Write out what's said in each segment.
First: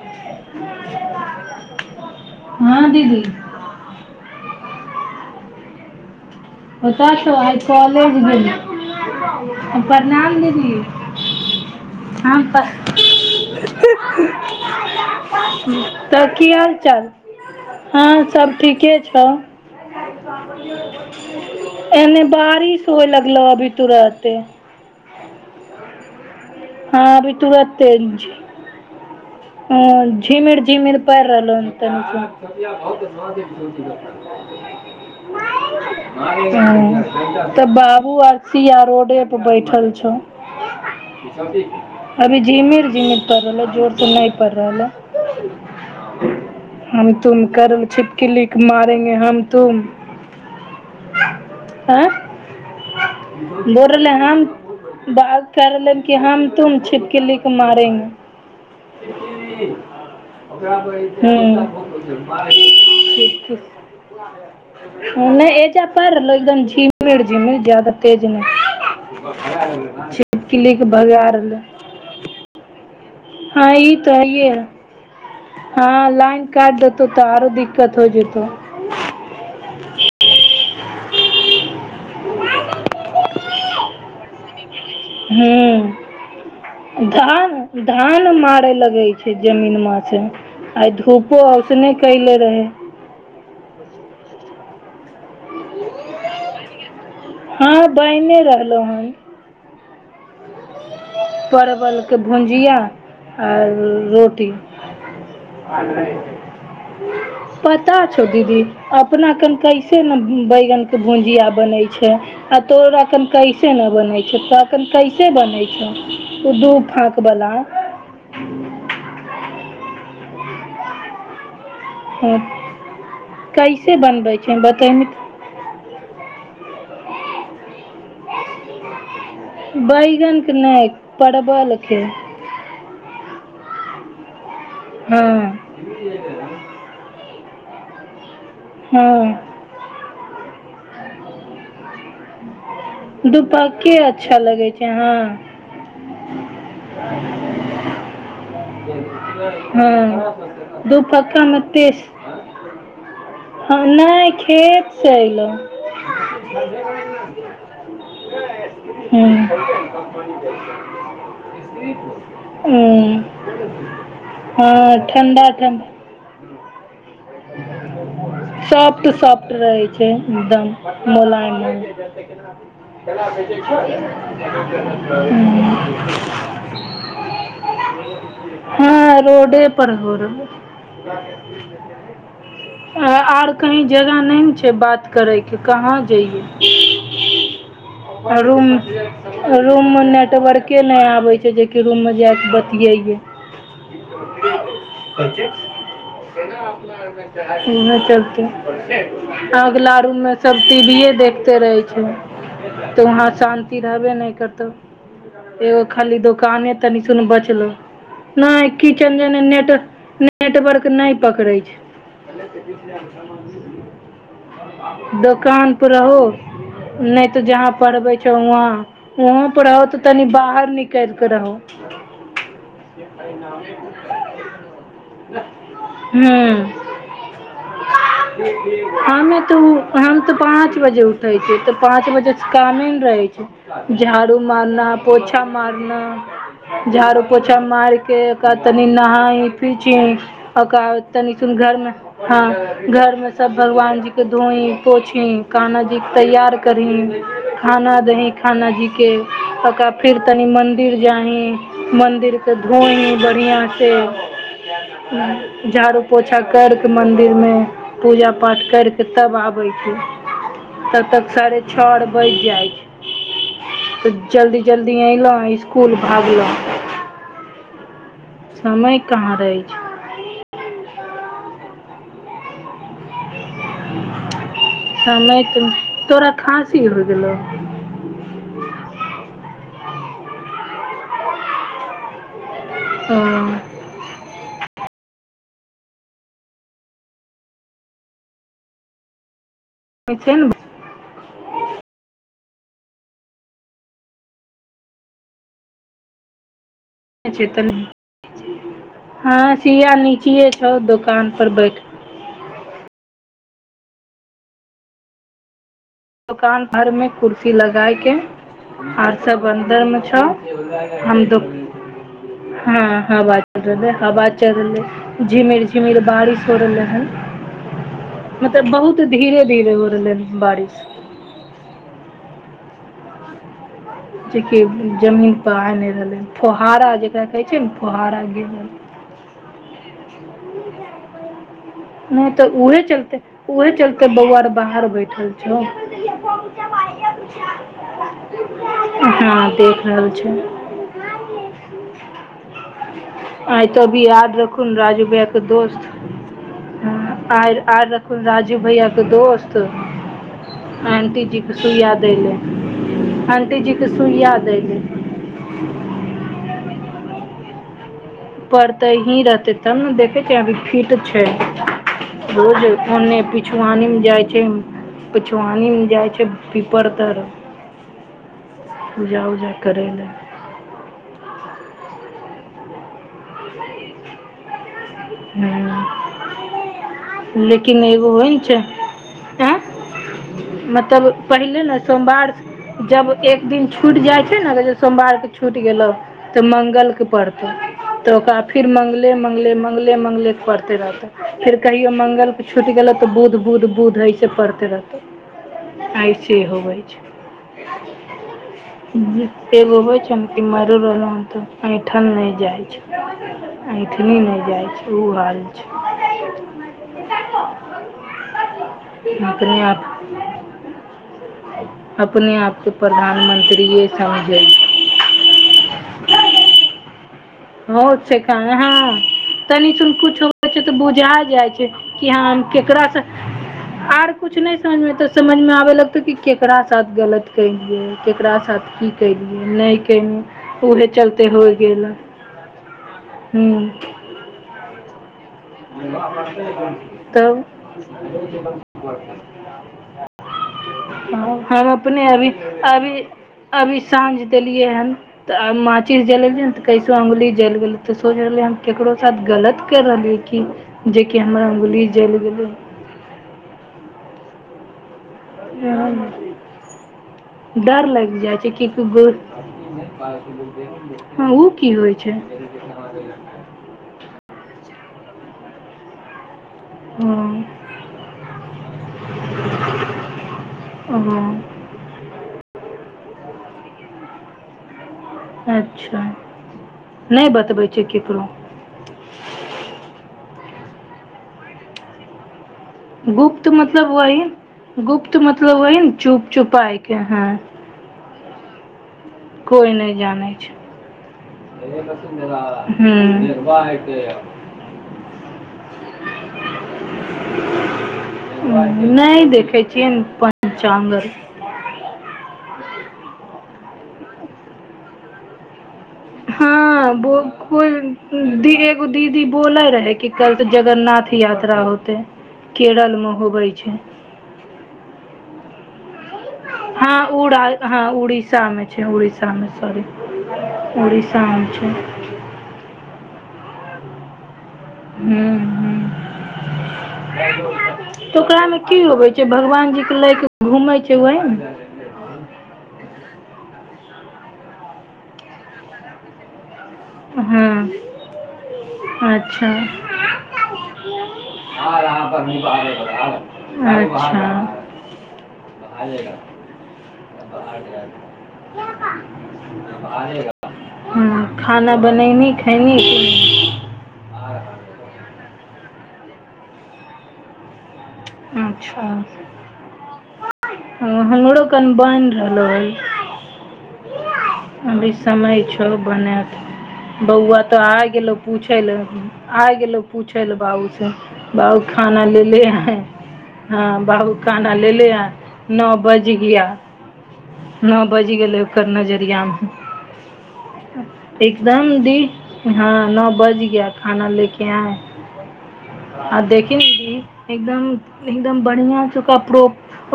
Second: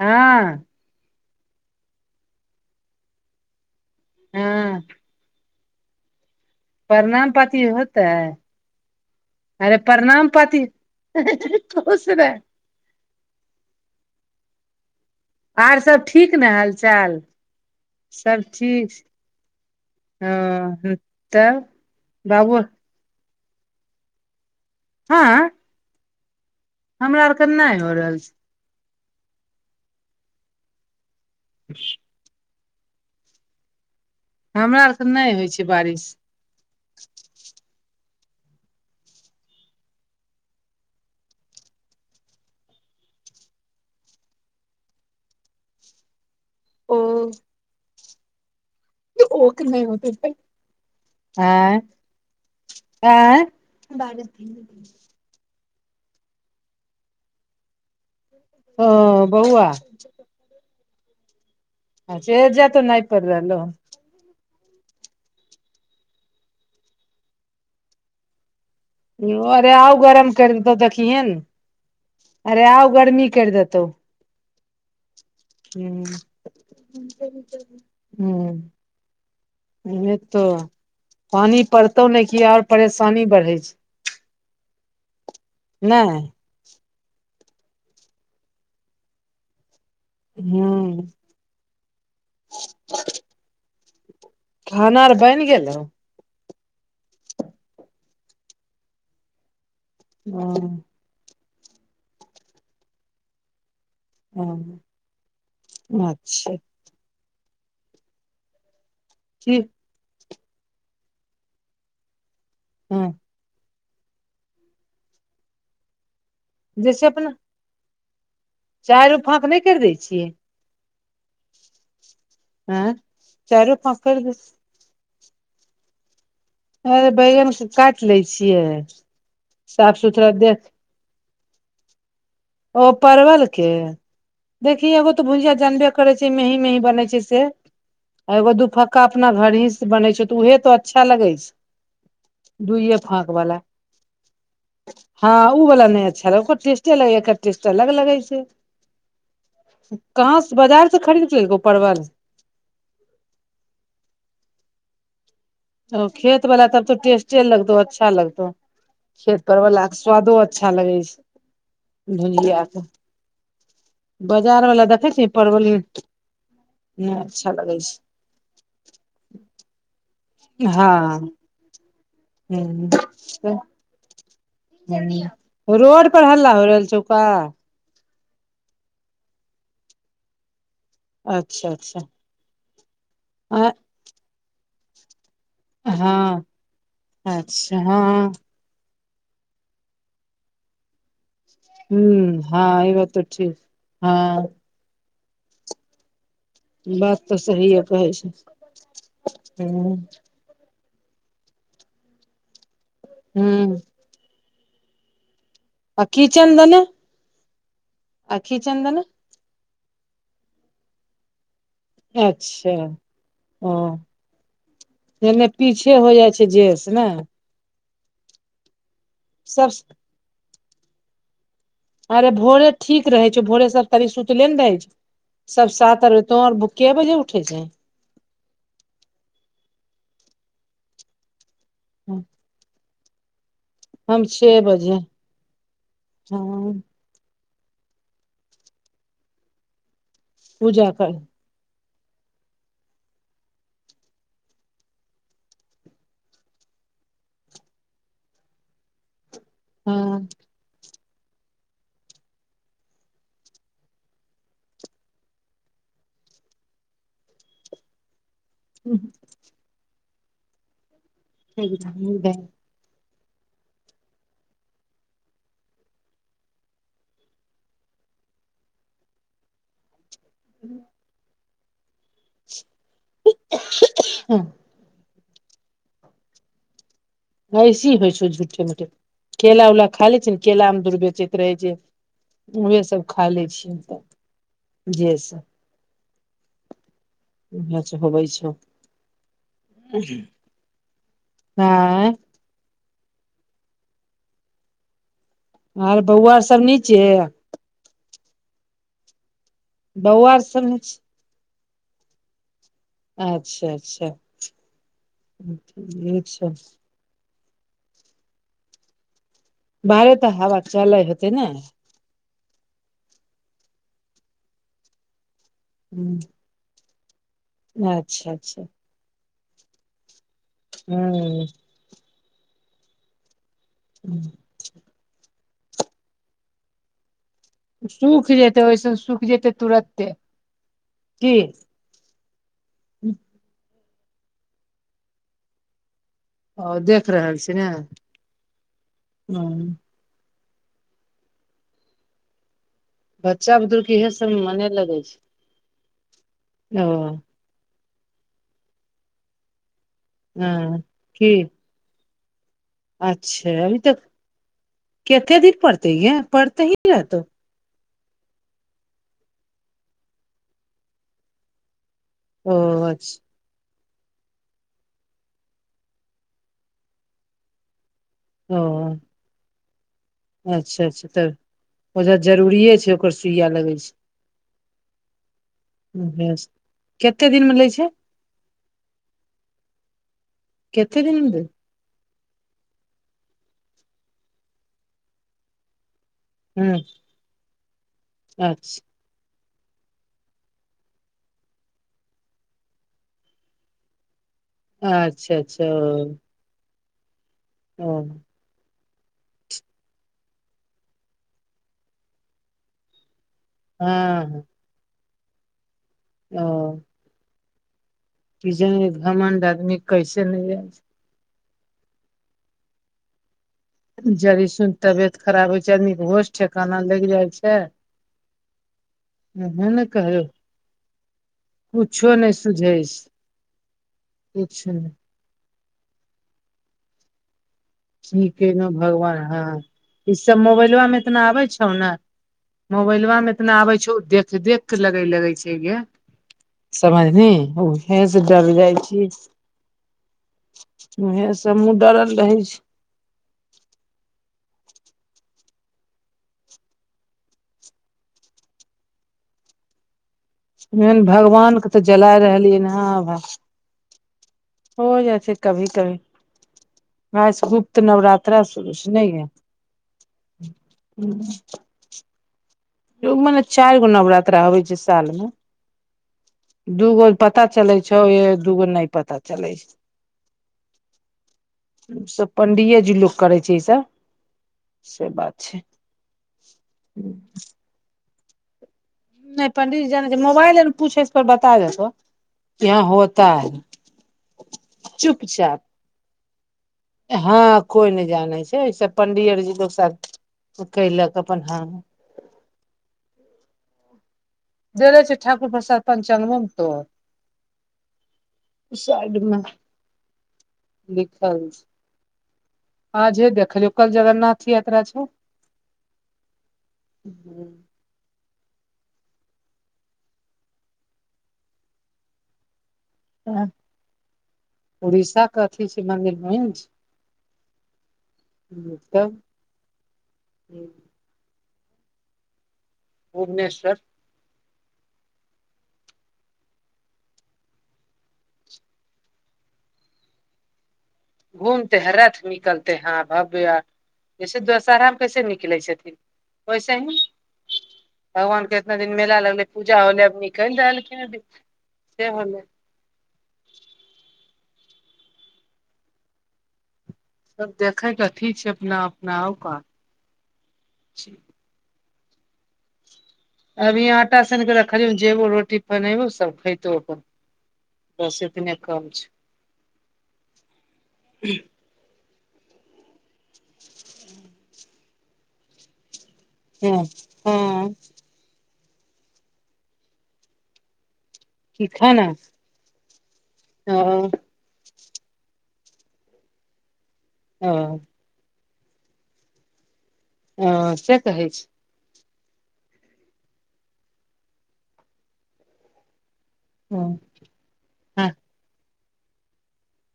हँ हँ दीदी हँ ओत प्रणाम सँ आइ पाती होतै कॉलेज गेली अरे प्रणाम पाती दीदी खुश रह हम प आर सभी तऽ ठीक ने की हाल चाल हालचाल हँ सभ सब ठीक ठीके छौ ह ह तब एने बाबू बारिश होय लगल अभी तुरते हँ हँ हमरा अभी आरके नहि हो तूरते रहल छै हँ झिमिर झिमिर परि रहलो हन तनि हमरा आरके नहि होइ छै। बारिश ह तऽ बाबू आर सिया रोडे पर बैठल छौ। अभी जिमिर जिमिर कर रहलै जोर त नहि रहल हम तुम कर छिटकी लि मारेंगे हम तुम आँय हँ आँय बोल रहले ह ब करले क हम तुम छिटक लि के मारेंगे ओ बौआ हु एजा तो नहि पड़ ठीक रहलो ह नहि ए जे परल एकदम ज जम जदा तेज हन। अरे आउ नहि गरम करि देतौ चिपकली के देखिहे ने भगार रह अरे आउ गरमी हँ ई तऽ हइय ह [unintelligible] हँ ह लाइन काटि देतौ तऽ आरो दिक्कत हो जेतौ नै तऽ पानी पड़तौ ने क ओर परेशानी बढ़ै छै नहि हुँ धान धान मारे लगे छै जमीन मे आइ हूँ धूपो आ से नहि कयले रहै ह [inaudible] खाना आर बनि गेलौ हँ बैने रहलहु हन हँ परवलके भुजिया आर रोटी हँ अच्छा पता छो दीदी अपना ठीक कनकाै से न बैगन के भुजिंया बनै छै आ तोरा हँ क कैसे न बनै छौ तखन कैसे बनै छौ ओ दू फाँकवला चार ओ फाँक नहि करि दै छियै हँ हँ चारो फांक कर दि बताैमे त अरे बैगन काटि लै छियै साफ सुथरा देख पड़बल कें ओ परवल के देखिय एगो तऽ हँ भुजिया जानबे करै छै मेहीं मेही बनै छै से आ एगो दु फक्का हँ अपना घर ही से बने छै उएह त अच्छा लगै दूऐ फाँक वला दुपक्के अच्छा लगै छै हँ हाँ ओ वाला नहि अच्छाकर टेस्टे लग एकर टेस्ट अलग लगै छै हँ कहाँ बाजार से खरीद ललौ दुपक्कामे क परवल ह नहि खेत से एलहु ओ खेत वाला तब तो टेस्टे लगतौ अच्छा लगतौ खेत हूँ परव स्वादो अच्छा लगै छै भुजिया के हुँ बाजार वला देखै छी परवल नहि अच्छा लगै छै सॉफ्ट सॉफ्ट रहै छै एकदम हँ मोलायमे ह हुँ रोड पर हल्ला हो रहल छौ का हँ रोडे पर होर अच्छा अच्छा आर अ कही जगह नहि ने छै बात करैके कहाँ हँ अच्छा हँ जइयौ रूम रूम मे नेटवर्के नहि आबे छै जे रूम मे जाइ क ह हँ ई बात बतियइए तऽ ठीक हँ बात तऽ सहिए कहै छै चलते ह अगला रूम मे सब टी वीे ये देखते रहै छ तऽ वहाँ ह शान्ति रहबे नहि करतौ एगो आ खाली किचन दूकाने दने तनी सुन बचलो आ नहि दने किचन नेट नेटवर्क नहि पकड़े छै पल क अच्छा छल ओ [inaudible] एने दोकानपर पीछे हो रहो जाइ छै जेस ने नहि त जहाँ पढ़बे छौ वहं वहं सब रहो त तनी बाहर निकल के रहो अरे भोरे ठीक रहै छै भोरे सब तनी सुतले ने रहै छै सब साात अरबे तो आर हूँ क बजे उठे छै हमे तऽ हम तऽ पाँच बजे उठै छी तऽ पाँच बजे कमेन रहै छै हम झाड़ू छे मारना बजे पोछा मारना हँ झाड़ू पोछा मार के ओकरा तनि नहाइ फी ओकरा पूजा कर तनी घर मे हँ घर में सब भगवान जी के धोई पोछीं काना जी तैयार करहीं खाना देही कना जीके ओकरा फेर हँ तनि मन्दिर जाही मन्दिरके धोइ बढ़िआँसँ ह झाड़ू पोछा करिके मन्दिरमे पूजा पाठ करिके तब आबै छै। तब तक साढ़े छओ आर बजी जाय छै। तऽ जल्दी जल्दी अयलहुँ स्कुल भागलहुँ समय कहाँ रहै छै। [inaudible] अहा अहा समय त तोरा खाँसी हो गेलौ? एहि तरहें होइ छै। झूठे मूठे केला वेला खा लै छै ने, केला मे दूर बेचैत रहै छै। उएहसभ ओ खा लै छियै तब जे सभ इएह होबै छौ छै आय आर बौआर सभ नीचे ने हँ चीया बौआ नीचे सब छौ। नीचे दोकान पर बैठ अच्छा अच्छा [unintelligible] दुकान भर में कुसी लगााक के आ सभ अन्दरमे बाहरे छौ तऽ हवा चलै हम हेतै दुक ने हँ हवा चल हवा चललै हवा चल रहलै झिमिर झिमिर हूं बारिश हो रहले हन अच्छा अच्छा मतलब बहुत धीरे धीरे हो रहले हन बारिश हू जेकि जमीन पर आने रहलै फोहारा जेकरा कहै छै ने फुहारा सुख गिर जेतै रहलै ओहिसन सुख जेतै तुरते की नहि तऽ उहे चलते उहे चलते बौआर बाहर बैठल छौ। ओ देख रहल छी। ने ह हाल छै। बच्चा आइ तो बुदरुक अभी इहे सब याद रखु मने ने लगै राजू छै भाय के दोस्त ओ आय आयल राजू भैयाक के दोस्त हँ आंटी की जीके सुइया दैले अच्छा आंटी जी अभी के तऽ सूइया दअ लै कते दिन पढ़तै ये। पढ़ते ही रहतौ परते ही रहते तब ने देखे छै। अभी फिट छै। ब ओ जे कोनने अच्छा पी पछआनी मे जाय छै। पछआनी मे जाय छै। पीपर तर ओ पूजा उजा करै लए अच्छा अच्छा, तऽ ओजाँ जरूरिए छै। ओकर सुइया लगै छै। लए हूँ [unintelligible] कतेक दिनमे लै छै। आँ कते दिन मतलब मे पहिले ने सोमवार जब एक दिन छुटि जाइ छै। ने सोमवारके छुटि गेलो तऽ हूँ मंगलेके पड़तै तऽ ओकरा फेर अच्छा मंगले मंगले मंगले मंगलेके पड़तै रहतै फेर कहियो मंगल के छुट गेलो तऽ बुध बुध बुध अयसे पड़त तरत अच्छा अच्छा ओ एहिसे होबै छै। ओ एगो होइ छ। ने माइरो रहलो त अयठल नहि जाय ऐठनी नहि हँ जाइ छै। ओ हाल छै ओ [unintelligible] घ्रमण्ड आदमी कैसे नहि औत अपना आपके प्रधानमंत्रीए जड़ी सुन तबियत खराब होय छै आदमी के होस ठेकाना लागि जाय छै हो छै हँ उहे तनि ने सुन कुछ कहलौ होइ छै तऽ बुझा जाइ छै कि कुछो ह नहि सुझै केकरासँ छै आर कुछ नहि समझमे तऽ समझमे आबै लगतै कि केकरा साथ गलत केलियै की केकरा केलौ साथ की भगवान केलियै हँ नहि ई सब केलिय उहे चलते होइ गेल मोबाइलबा मे एतना हूँ आबे छै ओ देख देख के लगे लगे छै हे गे समझनी तब उहे से डल जाइ छी उहे से हम हमहुँ अपने डरल अभी रहै छी अभी अभी साँझ देलियै हे त माचि जलेलियै तऽ कैसो अंगुली जल गेलै तऽ सोच रहलियै हम केकरो साथ गलत कै रहलियै कि मेन जेकि हमर भगवानके तऽ अंगुली जलि जलाय गेलै रहलियै हँ भाय हो जाइ छै कभी कभी रास गुप्त डर लागि जाइ नवरात्रा छै शुरू नै हँ ओ की होइ छै [inaudible] उमने चारि गो नवरात्रा होबे छै साल मे दूगो हँ पता चलै छौय दूगो नहि पता चलै छै ओ सब पंडिये जी लोक करै छै ई सब से बात छै ह जे केकरो नहि पंडित जी जानै छै मोबाइले ने पूछेस पर बता देतौ गुप्त मतलब ओइन गुप्त चुपचाप मतलब ओइन चुप चुपा हँ कोई नहि जानै छै सब पंडी आर जी कोइ लोक नहि साथ कइलक अपन हँ हुँ निर्भाह हतै जेल छै ठाकुर प्रसाद पञ्चाङंगमोमतो साइड नहि मे देखै छियै पञ्चागर लिखल छै आजे देखलौ कल जगन्नाथ यात्रा छै हँ छौ बकुल दि एगो दीदी बोले रहै कि कल तऽ जगन्नाथ यात्रा होते केरलमे होबै छै उड़ीसा के अथी छै मंदिर वहि छै हँ उ हँ उड़ीसा मे छै तब उड़सा मे सॉरी शाम छै भुवनेश्वर हुँ हुँ तऽ ओकरा मे की होबे छै भगवान जी के लै घुमै छै ओहमे घूमते रथ निकलते हां भव्य जैसे दोशहराामे कैसे निकलै छथिन वैसे ही हँ भगवान के इतना दिन मेला लगलै अच्छा पूजा होलै अब निकलि रहल दिन आरहाँ पर सब पे देखे के अथी छै [inaudible] अपना अपना आउ का अच्छा हुँ खाना बनैनी खयली अभी आटा सान कऽ रखलिय जेबो रोटी बनेबो सब खयतौ अपन बस एतने अच्छा काम छै हमरो कन बानहि रहलो हन अभी समय छ बनएत हँ [inaudible] बौआ तो आ गेलो पूछे ले आ गेलो पूछे ले बाबू स बाउ खाना ले ले या ओ हँ बाबू खाना लेलेे ह नओ बज गिया ओ नओ बज गेलय ओकर नजरििया मे ओ से कहै छै एकदम दी हँ नओ बज गय खाना लेके आए आ देखि नी एकदम एकदम बढ़िआ ओकरा प्रो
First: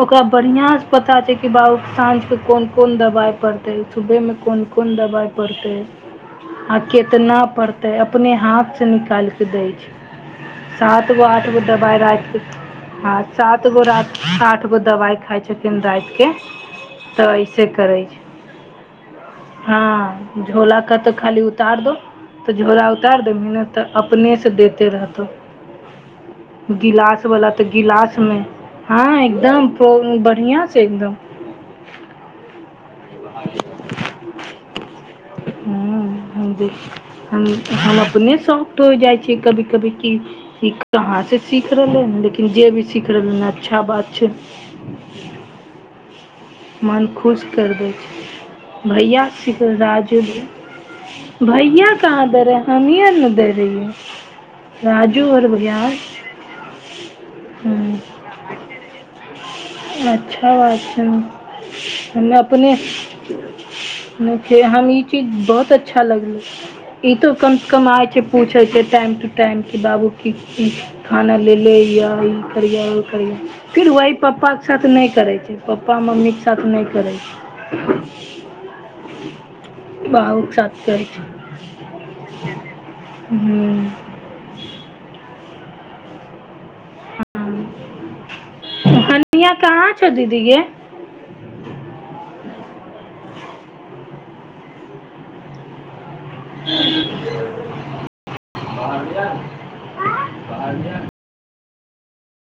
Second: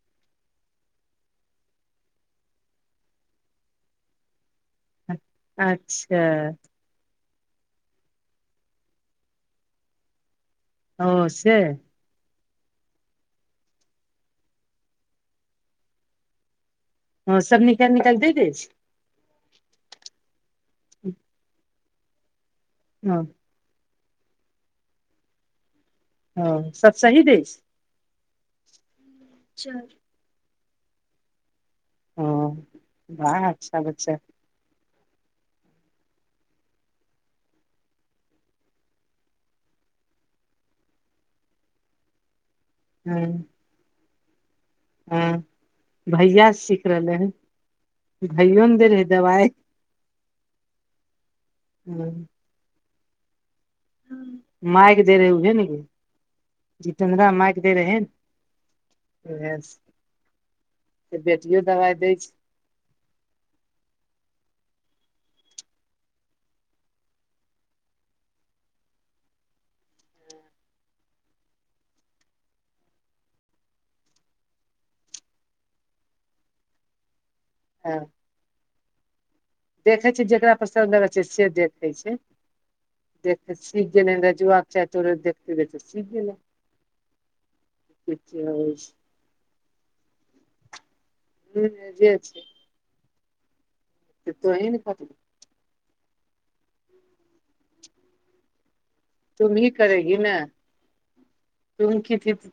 ओकरा बढ़िआँ सँ पता छै कि बाबू साँझके कोन कोन दवाइ पर तै सुबहमे कोन कोन दबाइ पड़तै अच्छा आ केतना पड़तै अपने हाथ सँ निकालिके दै छै सात गो ओ आठ से गो दबााय रातिके हँ सात गो राति आठ गो दबाइ खाइ छथिन रातिके तऽ ऐसे करै छै दे दे छै हँ झोला कहतो खाली उतार दो तऽ झोला उतार हँ द मेहनत त अपने से देते रहतो हँ सब सही गिलाश दै वला छै त गिलास मे हँ एकदम पो बढ़िआँ सँ एकदम ओह बाह अच्छा बच्चा हूँ बिल हम अपने शौकड हो जाइ छी कभी कभी की ई कहाँ सँ सीख रहलै हन लेकिन जे भी सीख हँ रहलै उ अच्छा बात छै हँ मन खुश करि दै छै हयो ने दै रहै भैया दवाइ शीक राज भैया कहाँ दे रहेै हमी आर ने दे रहिै माइक दे रहे ह है न जितेन्द्रा माइक दे रहे है अच्छा बात छै से बेटियो दवाइ दै छै हमरा अपने देखे हम ई चीज बहुत अच्छा लगे छै ई तो कम से कम आय छै पूछे छै टाइम टू टाइम की बाबू की खाना लेलै यए ई करियह ओ करियह फेर वही पप्पाके साथ नहि करै छै पप्पा मम्मीके साथ नहि करै छै हँ [inaudible] देखै छै बाबू जकरा के साथ पसन्द करै अबै छै से देखै छै छै देख हूँ सीख गेल र जो आ चाह तोर देखते देखते सीख गेले हनिया कहाँ छौ दीदी गे [unintelligible] एनि जे छै त तुही ने कहबी [unintelligible] तुम ही करेगी न तुम की थी